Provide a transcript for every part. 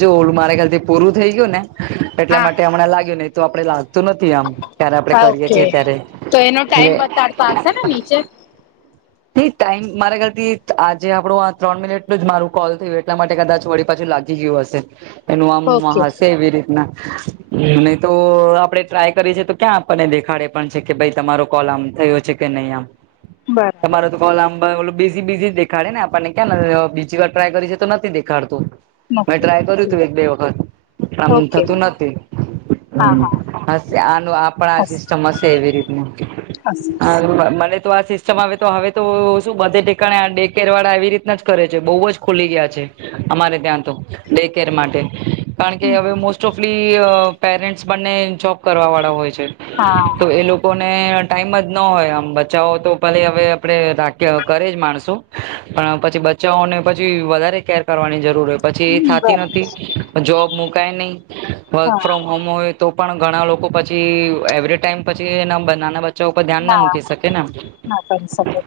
જો મારે ખ્યાલથી પૂરું થઈ ગયું ને એટલા હા માટે હમણાં લાગ્યું તો આપડે લાગતું નથી આમ ત્યારે આપડે હા કરીએ ઓકે છીએ ત્યારે તો એનો એટલે ટાઈમ બતાડતો હશે ને નીચે એ ટાઈમ મારા ઘરથી આજે આપણું આ ત્રણ મિનિટ જ મારું કોલ થયું એટલા માટે કદાચ વળી પાછું. લાગી ગયું હશે એનું આમ ઓકે હશે એવી રીતના નહી તો આપડે ટ્રાય કરી છે તો ક્યાં આપણને દેખાડે પણ છે કે ભાઈ તમારો કોલ આમ થયો છે કે નહી આમ બરાબર તમારે તો કોલ લાંબા બીસી બીસી દેખાડે ને આપણને ક્યા બીજી વાર ટ્રાય કરી છે તો નથી દેખાડતું. મે નથી ટ્રાય કર્યું બતાડતું તું એક બે વખત પણ આમ ઓકે થતું નથી હા હા હમ હ આનું આપણા આ સિસ્ટમ હશે એવી રીતનું. હશે હશે હાઉઆ મને તો આસિતસમાવેસ તો હવે તો શું બધે ઠકાણે આ ડે કેરવાળા એવી રીતના જ કરે છે બહુ જ ખુલી ગયા છે અમારે ને આમ તો દેખરેખમાટે કારણ કે હમ હ મોસ્ટ ઓફ પેરેન્ટ પરને જોબ કરવા વાળા હોય છે તો હા એ લોકોને ટાઈમ જ ન હોય આમ બચાઓ તો ભલે હવે આપડે રાખીએ કરે જ માણસો પણ પછી બચ્ચાઓને પછી વધારે કેર કરવાની જરૂર હોય પછી એ થતી નથી બરાબર જોબ મુકાય નહી વર્ક હા ફ્રોમ હોમ હોય તો પણ ઘણા લોકો પછી એવરી ટાઈમ પછી એના નાના બચચા ઉપર ધ્યાન ના મૂકી શકે ને ના કરી શકે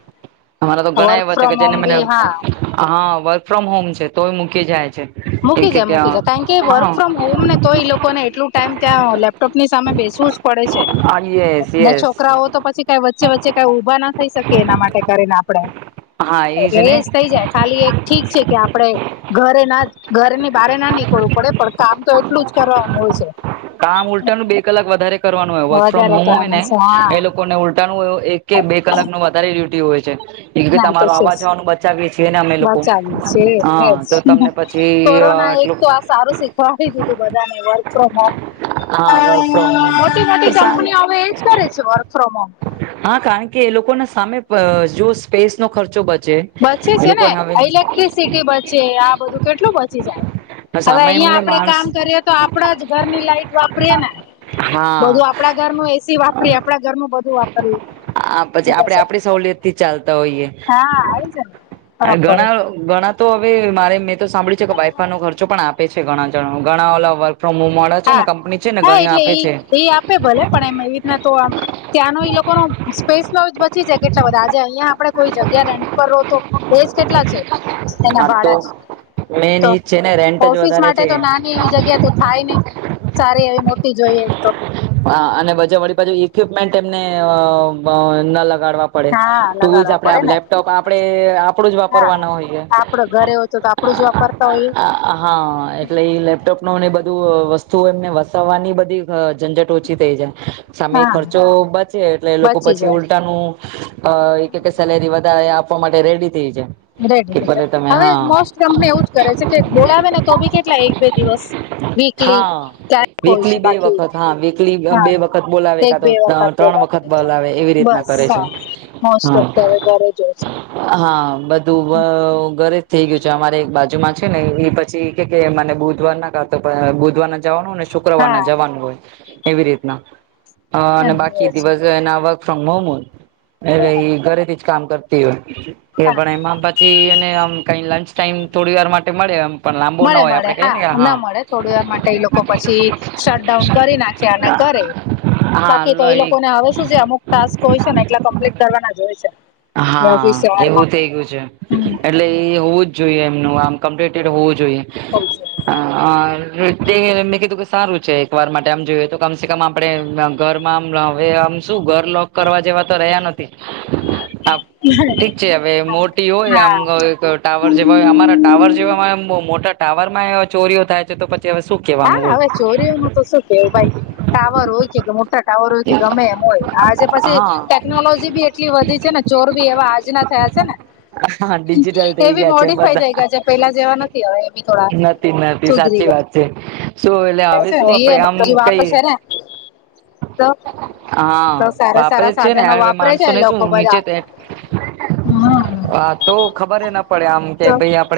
અરા તો ઘણા વર્ક એવા છે ફ્રોમ કે હોમ જેને મને બી હા હા વર્ક ફ્રોમ હોમ છે્ તોય મૂકી જાય છે. મૂકી જાય મૂકી જાય કારણ કે વર્ક હા ફ્રોમ હોમ ને તો એ લોકોને એટલું ટાઈમ ત્યાં લેપટોપની સામે બેસવું જ પડે છે યસ ના યસ છોકરાઓ તો પછી ક વચ્ચે વચ્ચે ક ઉભા ના થ શકી એના માટે કરીને આપે હા એટલે ને એજ થઈ જાય ખાલી એક ઠીક છે કે આપણે. ઘરે ના ઘરેની બરે ના નીકળવું પડે પણ કામ તો એટલું જ કરવાનું હોય છે. કામ ઉલટાનું બે કલાક વધારે કરવાનું હોય વર્ક ફ્રોમ વધારે હોમ હોય કરવાનું ને છે હા એ લોકોને ઉલટાનું કોઈ એક કે બે કલાક ન વધારે ડ્યુટી હોય છે. એ ના તો તમારું છે જ અવાજવાનું બચાવીએ છીએ ને અમે લોકો બચાવ્યું હા તો તમને પછી ગણા એક એટલું તો આ સારું શીખવાડી દીધું બધાને વર્ક ફ્રોમ હોમ હા વર્ક ફ્રોમ હોમ મોટી મોટી પણ સારી કંપની હવે એજ કરે છે વર્ક ફ્રોમ હોમ હા કારણ કે એ લોકો ના સામે અહહ જો સ્પેસ નો ખર્ચો બચચે બચે છે ને ઇલેક્ટ્રિસિટી બચે આ બધું કેટલું બચી જાય. હવે સામે અહંયા એમને આપડે માણસ કામ કરીએ તો આપડા જ ઘરની લાઈટ વાપરીએ હા બધું આપડા ઘરનું એસી વાપરી આપડા ઘરનું બધું વાપરીએ આ પછી આપડે આપડી સહુલિયત થી ચાલતા હોઈએ. હા આવી છે ને આ ફરક પડે ઘણા ઘણા તો હવે મારે મેં તો સાંભળ્યું છે કે વાઈફાઈ નો ખર્ચો પણ આપે છે ઘણા જણ ઘણા ઓલા વર્ક ફ્રોમ હોમ વાળા છે ને હા કંપની છે ને હા ઘણી એટલે આપે એ છે એ આપે ભલે પણ એમ એવી રીતના તો આમ આનો એ લોકોનો સ્પેસનો શી છે કેટલા બધા આજે અહિયાં આપડે કોઈ જગ્યા રેન્ટ પર રહો તો એજ કેટલા છે. એના આ તો ભાડા જ મેન તો ઈ જ છે ને રેન્ટ જ ઓફિસ વધારે માટે છે તો નાની એવી જગ્યા તો થાય નઈ. સારી એવી મોટી જોઈએ. તો [unintelligible] ગાડવા પડે હા ટુલ્સ લગાડવા આપે પડે ને લેપટોપ આપણે એ આપડું જ હા વાપરવા ના હોઈએ. આપડો ઘરે હોય તો આપડું જ વાપરતા હોઈએ હા એટલે લેપટોપ નો બધ બધું અહહ વસ્તુઓ એમને વસાવવાની બધી અહહ ઝંઝટ ઓછી થઈ જાય. સામે હા ખર્ચો બચે એટલે લોકો બચી પછી જાય ઉલટાનું અહહ એ કેકે સેલેરી વધારે આપ. આપવા માટે રેડી થઈ જાય રેડી કે થજ ભલે તમે હવે હા મોસ્ટ કંપની એવું જ કરે છે કે બોલાવે ને તો ભી કેટલા એક બે દિવસ વીકલી હા ક્યારેક હોય વીકલી છે બે બાકી વખત હા વીકલી અહહ હા બે વખત બોલાવે એક કા તો બે અહહ ત્રણ વખત ત્રણ વખત તો બોલાવે એવી રીતના બસ કરે છે હા મોસ્ટ હા ઓફ તો હવે ઘરે જ હોય છે હા બધું ઘરે થઈ ગયું છે અમારે એક બાજુમાં છે ને એ પછી એ કે મને બુધવાર ના કા તો અહહ બુધવાર ના જવાનું ને હા શુક્રવારના જવાનું હોય એવી રીતના અહહ અને એ બાકી દિવસ એના ફ્રોમ મોટો એ છે ઘરેથી જ કામ કરતી હોય. એ હા પણ એમાં પછી એને આમ કઈ લંચ ટાઈમ થોડી વાર માટે મળે એમ પણ લાંબો ના મળે હોય મળે આપડે કહીએ હા ને કે ના મળે થોડીવાર માટે એ લોકો પછી શટ ડઉન કરી નાખે અને કરે બાકી તો હા એ લોકોને આવે શું જે અમુક ટાસ્ક હોય છે ને એટલા કમ્પ્લીટ કરવાના જ હોય. છે એ હા ઓફિસ એવું શહેરમાં થઈ ગયું છે હમ એટલે એ હોવું જ જોઈએ એમનું આમ કમ્પ્લીટેડ હોવું જોઈએ. હોય છે. અહહ એટલે, મેં કીધું કે સારું છે, એકવાર માટે આમ જોઈએ તો કમસે કમ આપડે ઘરમા [unintelligible] શું ઘર લોક કરવા જેવા તો રહ્યા નથી. ઠીક છે હવે હા મોટી હોય, આમ હા અમમ ટાવર જેવા હોય અમારા ટાવર જેવા ઓમ બવ મોટા ટાવરમાં એ હવે ચોરીયો હા હવે ચોરીઓ ને તો શું કેવું ભાઈ ટાવર હોય કે [unintelligible] ટાવર સુધી ગમે એમ હોય, આજે પછી હા ટેકનોલોજી બી એટલી વધી છે ને ચોર બી એવા આજના થયા છે ને હા ડિજિટલ એ થઈ બી ગયા છે મોડીિફાય થઈ બધા ગયા છે, પેલા જેવા નથી હવે એ બીકડા. એ સાચી વાત છે. શું એટલે આવે છે શું એ આપડે આમ હજી વાપે કઈ? છે ને તો તો હા સારા વાપરે સારા જ છે ને, સાધનો હ વાપરે છે માણસો એ ને શું? લોકો નીચે બધા તે હમ હા તો ખબર હ તો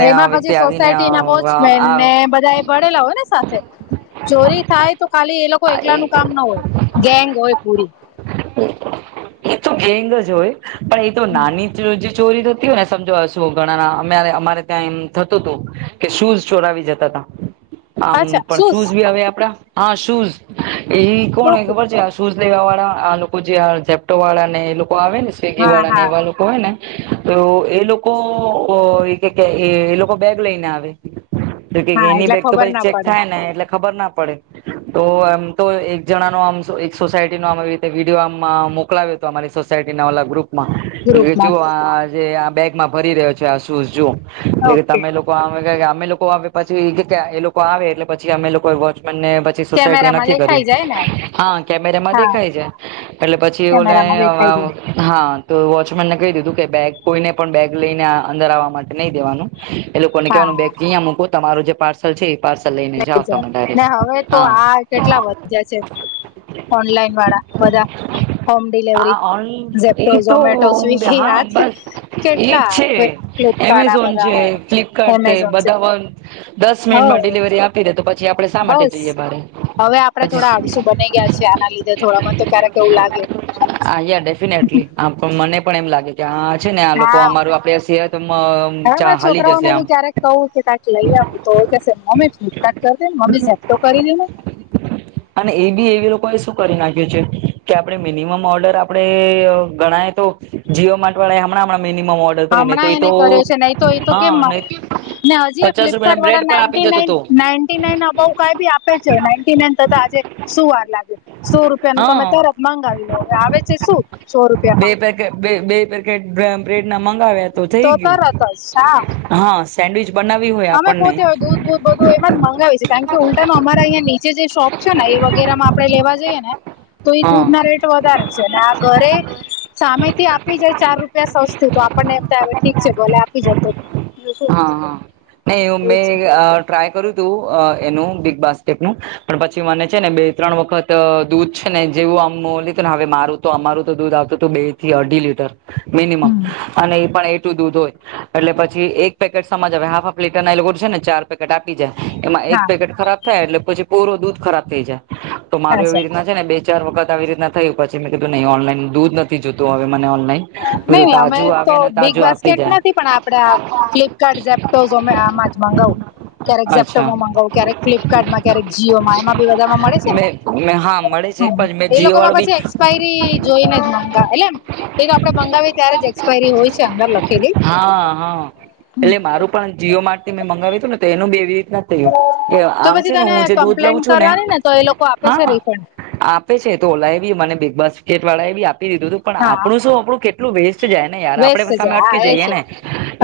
એમાં પછી આવીને સોસાયટી ના વોચમેન આ ને બધા એ ભણેલા હોય ને સાથે ચોરી થાય તો, ખાલી એ લોકો એકલા નુ કામ ના હોય. ગેંગ હોય પૂરી. એ તો ગેંગ જ હોય, પણ એ તો નાની [inaudible] ચોરી તો થતી હોય, ને સમજો શું ઘણા અમે અમારે ત્યાં એમ થતું હતું કે, શૂઝ ચોરાવી જતા હતા. આમ અચ્છા પણ શું શૂઝ ભી આવે આપડા, હા શુઝ એ કોણ હોય ઓકે ખબર છે. શુંઝ લેવા વાળા આ લોકો જે ઝેપટો વાળા ને, એ લોકો આવે ને સ્વિગી હા વાળા ને, હા એવા લોકો હોય ને તો એ લોકો એ કે, એ લોકો બેગ લઈને આવે. તો કે હા એની એટલે બેગ તો ખબર પછી ના ચેક પડે થાય નઈ એટલે ખબર ના પડે. પડે, તો એમ તો એક જણા નો આમ એક સોસાયટી નો, આવી રીતે વિડીયો આમાં મોકલાવ્યો હતો, અમારી સોસાયટી ના ઓલા ગ્રુપ માં કે ગ્રુપમાં જો આ, જે આ બેગમાં ભરી રહ્યો છે. આ શૂઝ જો એટલે કે, ઓકે તમે લોકો આવે અમે લોકો આવે પછી એ લોકો આવે એટલે પછી અમે લોકો વોચમેન મને પછી સોસાયટી એ કેમેરામાં નક્કી કર્યું. દેખાઈ જાય ને કેમેરામાં હા દેખાય છે. એટલે પછી ઓલા કેમેરામાં દેખાઈ જાય એ-' હા, તો વોચમેન ને કહી દીધું કે, બેગ કોઈને પણ બેગ લઈને અંદર આવવા માટે નહી દેવાનું. એ લોકોને કહેવાનું હા બેગ અહીંયા મૂકો, તમારો જે પાર્સલ છે. પાર્સલ લઈને જાઓ લઈ જાય, તમે ને ડાયરેક્ટ હવે તો હા આ કેટલા વધ્યા છે. ઓનલાઈન વાળા બધા. હોમ આ ડિલવરી અહી ઝેપ્ટો એ તો, ઝોમેટો સ્વિગી હા હાથ બસ એજ કેટલા છે. ફ્લિપકાર્ટ આ એમેઝોન છે. બધા ફ્લિપકાર્ટ છે. બધા દસ હ મિનિટમાં ડિલિવરી આપી દે. તો પછી જે આપડે શા માટે બસ જઈએ બરે હવે આપડે થોડા પછી, આળસુ [unintelligible] બની ગયા છે આના લીધે થોડા મને તો ક્યારેક એવું લાગે આ ડેફિનેટલી આપ [unintelligible] મને પણ એમ લાગે કે હા છે. ને આ લોકો હા અમાર આપે સહિતમાં હવે મારા હાલી જશે છોકરાઓને આમ બી ક્યારેક કહું કે કાંઈક લઈ આવું તો મમ્મી ફ્લિપકાર્ટ કર દે, મમ્મી ઝેપ્ટો કરી લેને. અને એ બી એવી. એ લોકો એ શું કરી નાખ્યું છે.? કે આપણે મિનિમમ ઓર્ડર આપણે ગણાય તો જીઓ [inaudible] હમણાંં મિનિમમ ઓર્ડર કરીને તો, હમણાં એ તો એને કર્યો છે નહી તો એ તો હા કેમ નહીં તો, ને હજી ફ્લિપકાર્ટ વાળા ninety nine, ninety nine above કઈ બી આપે છે. નાન્ટી નાન તથા શું વાર લાગે છે.? સો રૂપિયાનું તમે હા તરત જ મંગાવી લો, હવે આવે છે. શું સો બે રૂપિયામાં.? પેકેટ બે ય પેકેટ [unintelligible] મંગાવ્યા તો થઈ ગયું તરત જ હા હા. સેન્ડવીચ બનાવી હોય અમે આપણને પોતે હોય દૂધ, બુધ બધું એમાં જ મંગાવી છે. કારણ કે ઉલ્ટા નો અમારા અહીં નીચે જે શોપ છે. ને એ વગેરે માં આપણે લેવા જઈએ ને, તો એ હા દૂધ ના રેટ વધારે છે. અને આ ઘરે સામે થી આપી જાય ચાર રૂપિયા સસ્તું તો આપણને એમ થાય ઠીક છે. ભલે આપી જતો હા હા નહી હમે એવું છે આ ટ્રાય કરું તું અ એનું બિગ બાસ્કેટનું પણ પછી મને છે, ને બે ત્રણ વખત અ દૂધ છે. ને જેવું [unintelligible] મારું તો અમારું તો દૂધ આવતું હતું બે થી અઢી લીટર મિનિમમ હમ અને એ પણ એટલું દૂધ હોય એટલે પછી એક પેકેટ સમજ આવે હાફ લિટર ના એ લોકો ચાર પેકેટ આપી જાય એમાં એક હા પેકેટ ખરાબ થાય એટલે પછી પૂરો દૂધ ખરાબ થઈ જાય તો મારું એવી અચ્છા રીતના છે, ને બે ચાર વખત આવી રીતના થયું પછી મેં કીધું નહી ઓનલાઈન દૂધ નથી જોતું હવે મને ઓનલાઈન બધું નહી અમે તાજું તો આવે ને બિગ તાજું આપી બાસ્કેટ જાય નથી પણ આપડા ફ્લિપકાર્ટ, ઝેપટો, અમે આમાં જ મંગાવુ. ક્યારેક અચ્છા ઝેપટોમાં મગાવું ક્યારેક ફ્લિપકાર્ટમાં ક્યારેક જીઓમાં એમાં બી બધામાં મળે છે, ને મે હા મળે છે પણ મેં હ એ જીઓ લોકો વાળો માં બી પછી એક્સપાયરી જોઈને જ મંગા એટલે એમ આપડે મંગાવીએ ત્યારે જ એક્સપાયરી હોય છે, અંદર લખેલી હા હા હમ એટલે મારું પણ જીઓ માર્ટથી મેં મંગાવ્યું હતુંને તો એનું બી એવી નથી કે તો આમ પછી છે, ને તને હું જે દૂધ કમ્પ્લેન લઉં છું ને કરવાની તો એ લોકો આપે છે હા રિફંડ આપે છે, તો ઓલાએ બી મને બિગ બસિકેટ વાળા એ બી આ પી દીધુ હતુ પણ હા આપણુ શુ આપણુ કેટલુ વેસ્ટ જાય ને યાર આપડે વેસ્ટ સામે જાય અટકી હા એ જઈએ છે ને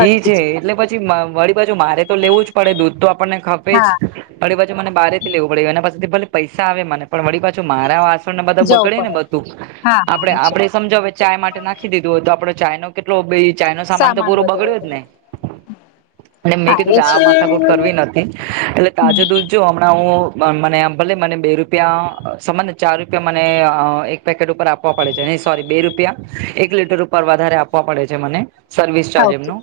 ઈ છે. એટલે પછી મ વળી પાછુ મારે તો લેવુ જ પડે દૂધ તો આપણને ખપે જ હા વળી પાછુ મને બારે થી લેવુ પડે એના પાસેથી ભલે પૈસા આવે મને પણ વળી પાછુ મારા વાસણને બધા જવું બગડે ને પડે બધું હા હા આપડે એ છે આપડે સમજો હવે ચાય માટે નાખી દીધુ હોય તો આપડે ચાઈનો કેટલો બે ચાઈનો સામાન તો પૂરો બધું બગડ્યો બધું જ ને અને મેં હા કીધુ એ કે આ છે માથાકૂટ કરવી નથી એટલે તાજે હમ દૂધ જો હમણા હુ મને ભલે મને બે રૂપિયા સમજને ચાર રૂપિયા મને અ એક પેકેટ ઉપર આપવા પડે છે, સોરી બે રૂપિયા એક લીટર ઉપર વધારે આપવા પડે છે, મને સર્વિસ ચાર્જ ઓકે એમનુ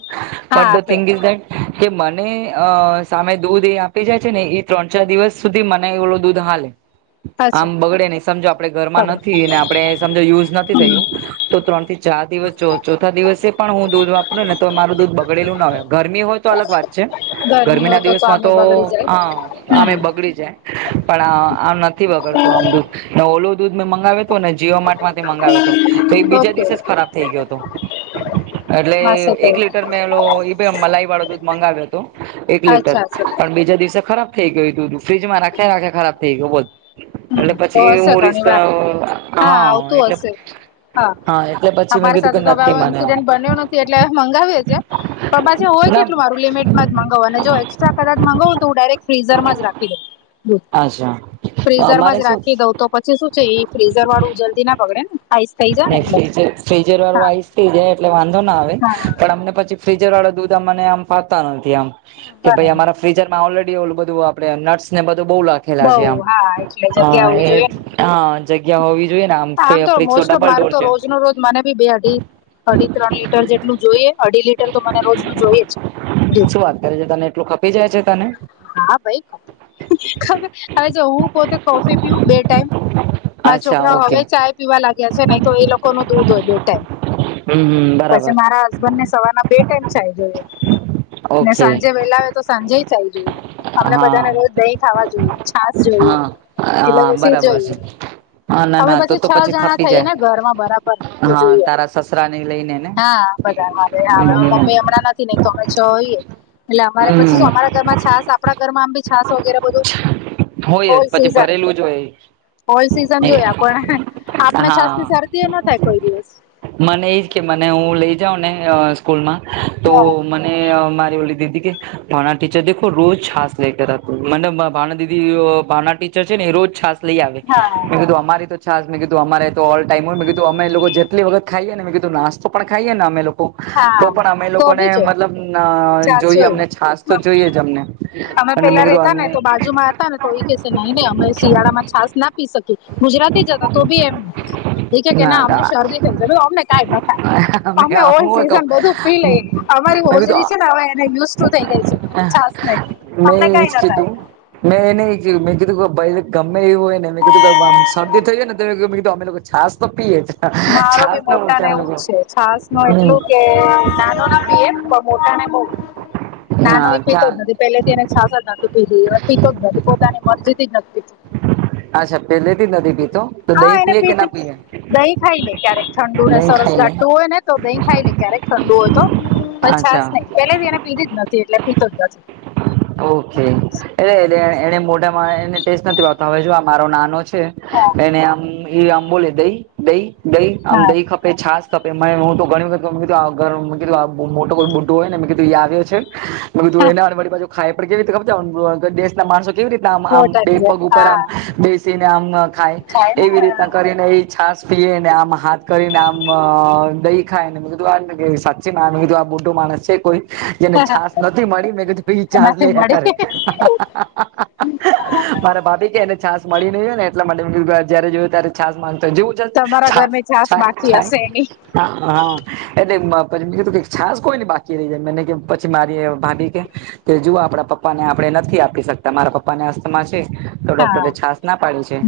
હા બટ ધ આપે થિંગ ઇઝ ગાઈટ કે મને અ સામે દૂધ એ આપી જાય છે, ને એ ત્રણ ચાર દિવસ સુધી મને ઓલુ દૂધ હાલે અચ્છા આમ બગડે નહી સમજો આપડે ઘરમા પકડો નથી આપણે સમજો યુઝ નથી હમ થયુ તો ત્રણ થી ચાર દિવસ ચો ચોથા દિવસે પણ હું દૂધ વાપરુ ને તો મારું દૂધ બગડેલુ ના હોય ગરમી હોય તો અલગ વાત છે, ગરમી હોય ના દિવસમા આમે તો બગડી જાય અ આમએ બગડી જાય પણ આમ નથી વગડતો આમ દૂધ ઓલુ દૂધ મે મંગાવે ને જીઓ માર્ટ માંથી મંગાવેતુ તો એ હમ બીજા ઓકે દિવસે જ ખરાબ થઇ ગયો તો એટલે હશે તો એક લીટર મેલો [unintelligible] મલાઈ વાળો દૂધ મંગાવ્યો હતો એક લીટર અચ્છા અચ્છા પણ બીજા દિવસે ખરાબ થઈ ગયું તુ ફ્રીજમા રાખે રાખે ખરાબ થઈ ગયુ બોલ હમ એટલે તો પછી હશે હું રિસ્ક ઘણી વાર હા આવતું એટલે હશે હા એટલે પછી મેં અમારી કીધું કે સાથે તો નથી હવે મને ઇન્સિડેન્ટ બન્યો નથી એટલે મંગાવીએ છે, પણ પાછી હોય ના કેટલું લીમિટમાં જ મગાવુ અને જો એક્સ્ટ્રા કદાચ મંગાવુ તો હું ડાયરેક્ટ ફ્રીઝરમા જ રાખી દઉ અચ્છા. ફ્રીઝરમા અમારે જ શું રાખી દઉં તો પછી શું છે, એ ફ્રીઝર વાળુ જલ્દીના બગડે આઈસ થઈ જાય ને નહી એટલે ફ્રીજર ફ્રીજર વાળો હા આઈસ થઈ જાય એટલે વાંધો ના આવે હા પણ અમને પછી ફ્રીઝર વાળા દૂધ અમને આમ ફાવતા નથી આમ કે ભઈ બરાબર અમારા ફ્રીજરમા ઓલરે ડી ઓલુ બધુ આપડે નટસ ને બધુ લખેલા છે, આમ બઉ હા એટલે જગ્યા હા હોવી એ જોઈએ ને હા જગ્યા હોવી જોઈએ ને આમ તો ફ્રીજ મોસ્ટ ઓફ ડબલ મારું ડોર તો છે રોજ નો રોજ મને ભી બે અઢી અઢી ત્રણ લીટર જેટલું જોઈએ અઢી લીટર તો મને રોજનું જોઈએ જ દૂધ શું વાત કરે છે, તને એટલું ખપી જાય છે, તને હા ભાઈ ખપે હવે જો હું પોતે કોફી પીવ બે ટાઈમ મારા અચ્છા છોકરાઓ ઓકે હવે ચાય પીવા લાગ્યા છે, નહી તો એ લોકો ન દૂધ હોય બે ટાઈમ હમ હમ પછી બરાબર મારા હસબન્ડને સવારના બે ટાઈમ ચાય જોઈએ. ને ઓકે સાંજે વેલા આવે તો સાંજે ચાય જોઈએ અમને બધાને હા રોજ દહીં ખાવા જોઈએ છાસ જોઈ હા હા બરાબર છે. હા ના અમે ના તો પછી તો છ જણા ખપી થઈએ જાય ને ઘરમાં બરાબર તો હા જોઈએ તારા સસરા ને લઈને ને હા. હવે હવે હમ મમ્મી હમણા નથી ન તો. છ હોઈએ એટલે અમારે પછી હમ શું અમારા ઘર માં છાસ આપણા ઘરમા આમ ભી છાસ વગેરે બધુ હોય જ પછી ભરેલું જ હોય. હોલ સીઝન જોયા પણ આપને છાસ થી હા શરદી એ નો થાય કોઈ દિવસ. મને એજ કે મને હું લઈ જાઉ ને સ્કૂલ મા હા. એ મારી ઓલી દીદી કે ભણા ટીચર દેખો રોજ છાસ લેકર આતી મન અ ભાણા દીદી ભાવના ટીચર છે ને એ રોજ છાસ લઈ આવે હા મે કીધુ અમારે તો છાસ મેં કીધું અમારે તો ઓલ ટાઈમ હોય મે કીધું અમે લોકો જેલી વખત ખાઈએને મેં કીધું નાસ્તા પણ ખાઈએ ને અમે લોકો હા તો પણ અમે તો લોકોને બી જોઈ મતલબ છાસ જોઈએ જોઈ. અમને છાસ તો જોઈએ જ અમને એટલે મેં કીધુ અમને. કોઈ કેસે નઈ નઈ અમે શિયાળામા છાસ ના પી શકીએ ગુજરાતી જ હા તો બી એમ તેના અમને ના શરદી થઈ જ અમને ક ના થાય અમે ઓલ્ડ આવું સીઝન બધું પી લ. હતું તમારી મેં હોજરી છે કીધું ને હવેય થઈ ગઈ છે છાસ તમને મેં એજ કઈ થાય. કીધું મેં એ નહી કીધું કે ભ ગમે એવું હોય નેમે કીધું કે આમ શરદી થઈ જાય ને તો કી અમે લોકો છાસ તો પીએ. મારો ભી છાસ ના મોટા મૂકે ને અમે એવું લોકો જ છે છાસ નું એટલું કે હમ નાનો ના પ મોટા ને બહ. નાનો હા એ પીતો ચા જ નથી પેલે થી એને છાસ જ નથી પીધી પીતો નથી પોતાની મરજીથી જ નથી પીધું. અચ્છા. પેલેથી નથી પીતો તો હા દહીં એને પીએ કે પીતી ના પીએ દહીં ખાઈ લે ક્યારેક ઠંડુ ને દહીં સરસ ખાઈને. ઘાટું હોય ને તો દહી ખાઈ લે ક્યારેક ઠંડુ હોય તો પછ છાસ અચ્છા નહી પે એને પીધી જ નથી એટલે પીતો જ નથી. ઓકે એટલે એને મોઢા ટેસ્ટ નથીતો હવે જો આ મારો નાનો છે. હા એને આમ આમ બોલે દહી દહી દહી આમ દહી ખપે છાસ. ે હું તો ઘણી વખત કું કીધું આ મોટો કોઈ બુટું હોય ને મે કીધું એ આવ્યો છે. બ તું હા એના વરી પાજુ ખાઈ પણ કેવી રીતે ખબર જ દેશ ના માણસો કેવી રીતે આમ આમ મોટા બે છે પગ ઉપર હા આમ બેસીને આમ ખાય એવી રીતના કરીને એ છાસ પીને આમ હાથ કરીને આમ દઈ કીધું સાચી મા કીધું આ બુટું માણસ છે કોઈ જેને છાસ હા. નથી મળી મેં કીધું છ એમાંથી લે મળી કર હા. મારા ભાભી કે એને છાાસ ને એટ માટે કીધું જય જોય ત્યારે છાસ માં જેવું તમારા હ હા. ઘરમાં છાસ બાકી હશે એની એછ કીધું છાસ કો ને બાકી રહી જાય મને પછી મારી ભાભી કે. તે જુઓ આપણા પપ્પા ને આપડણે નથી આપી શકતા મારા પપ્પાને હસ્તમાં છે. તો હા ડોક્ટર છશ ના પાડીે છે.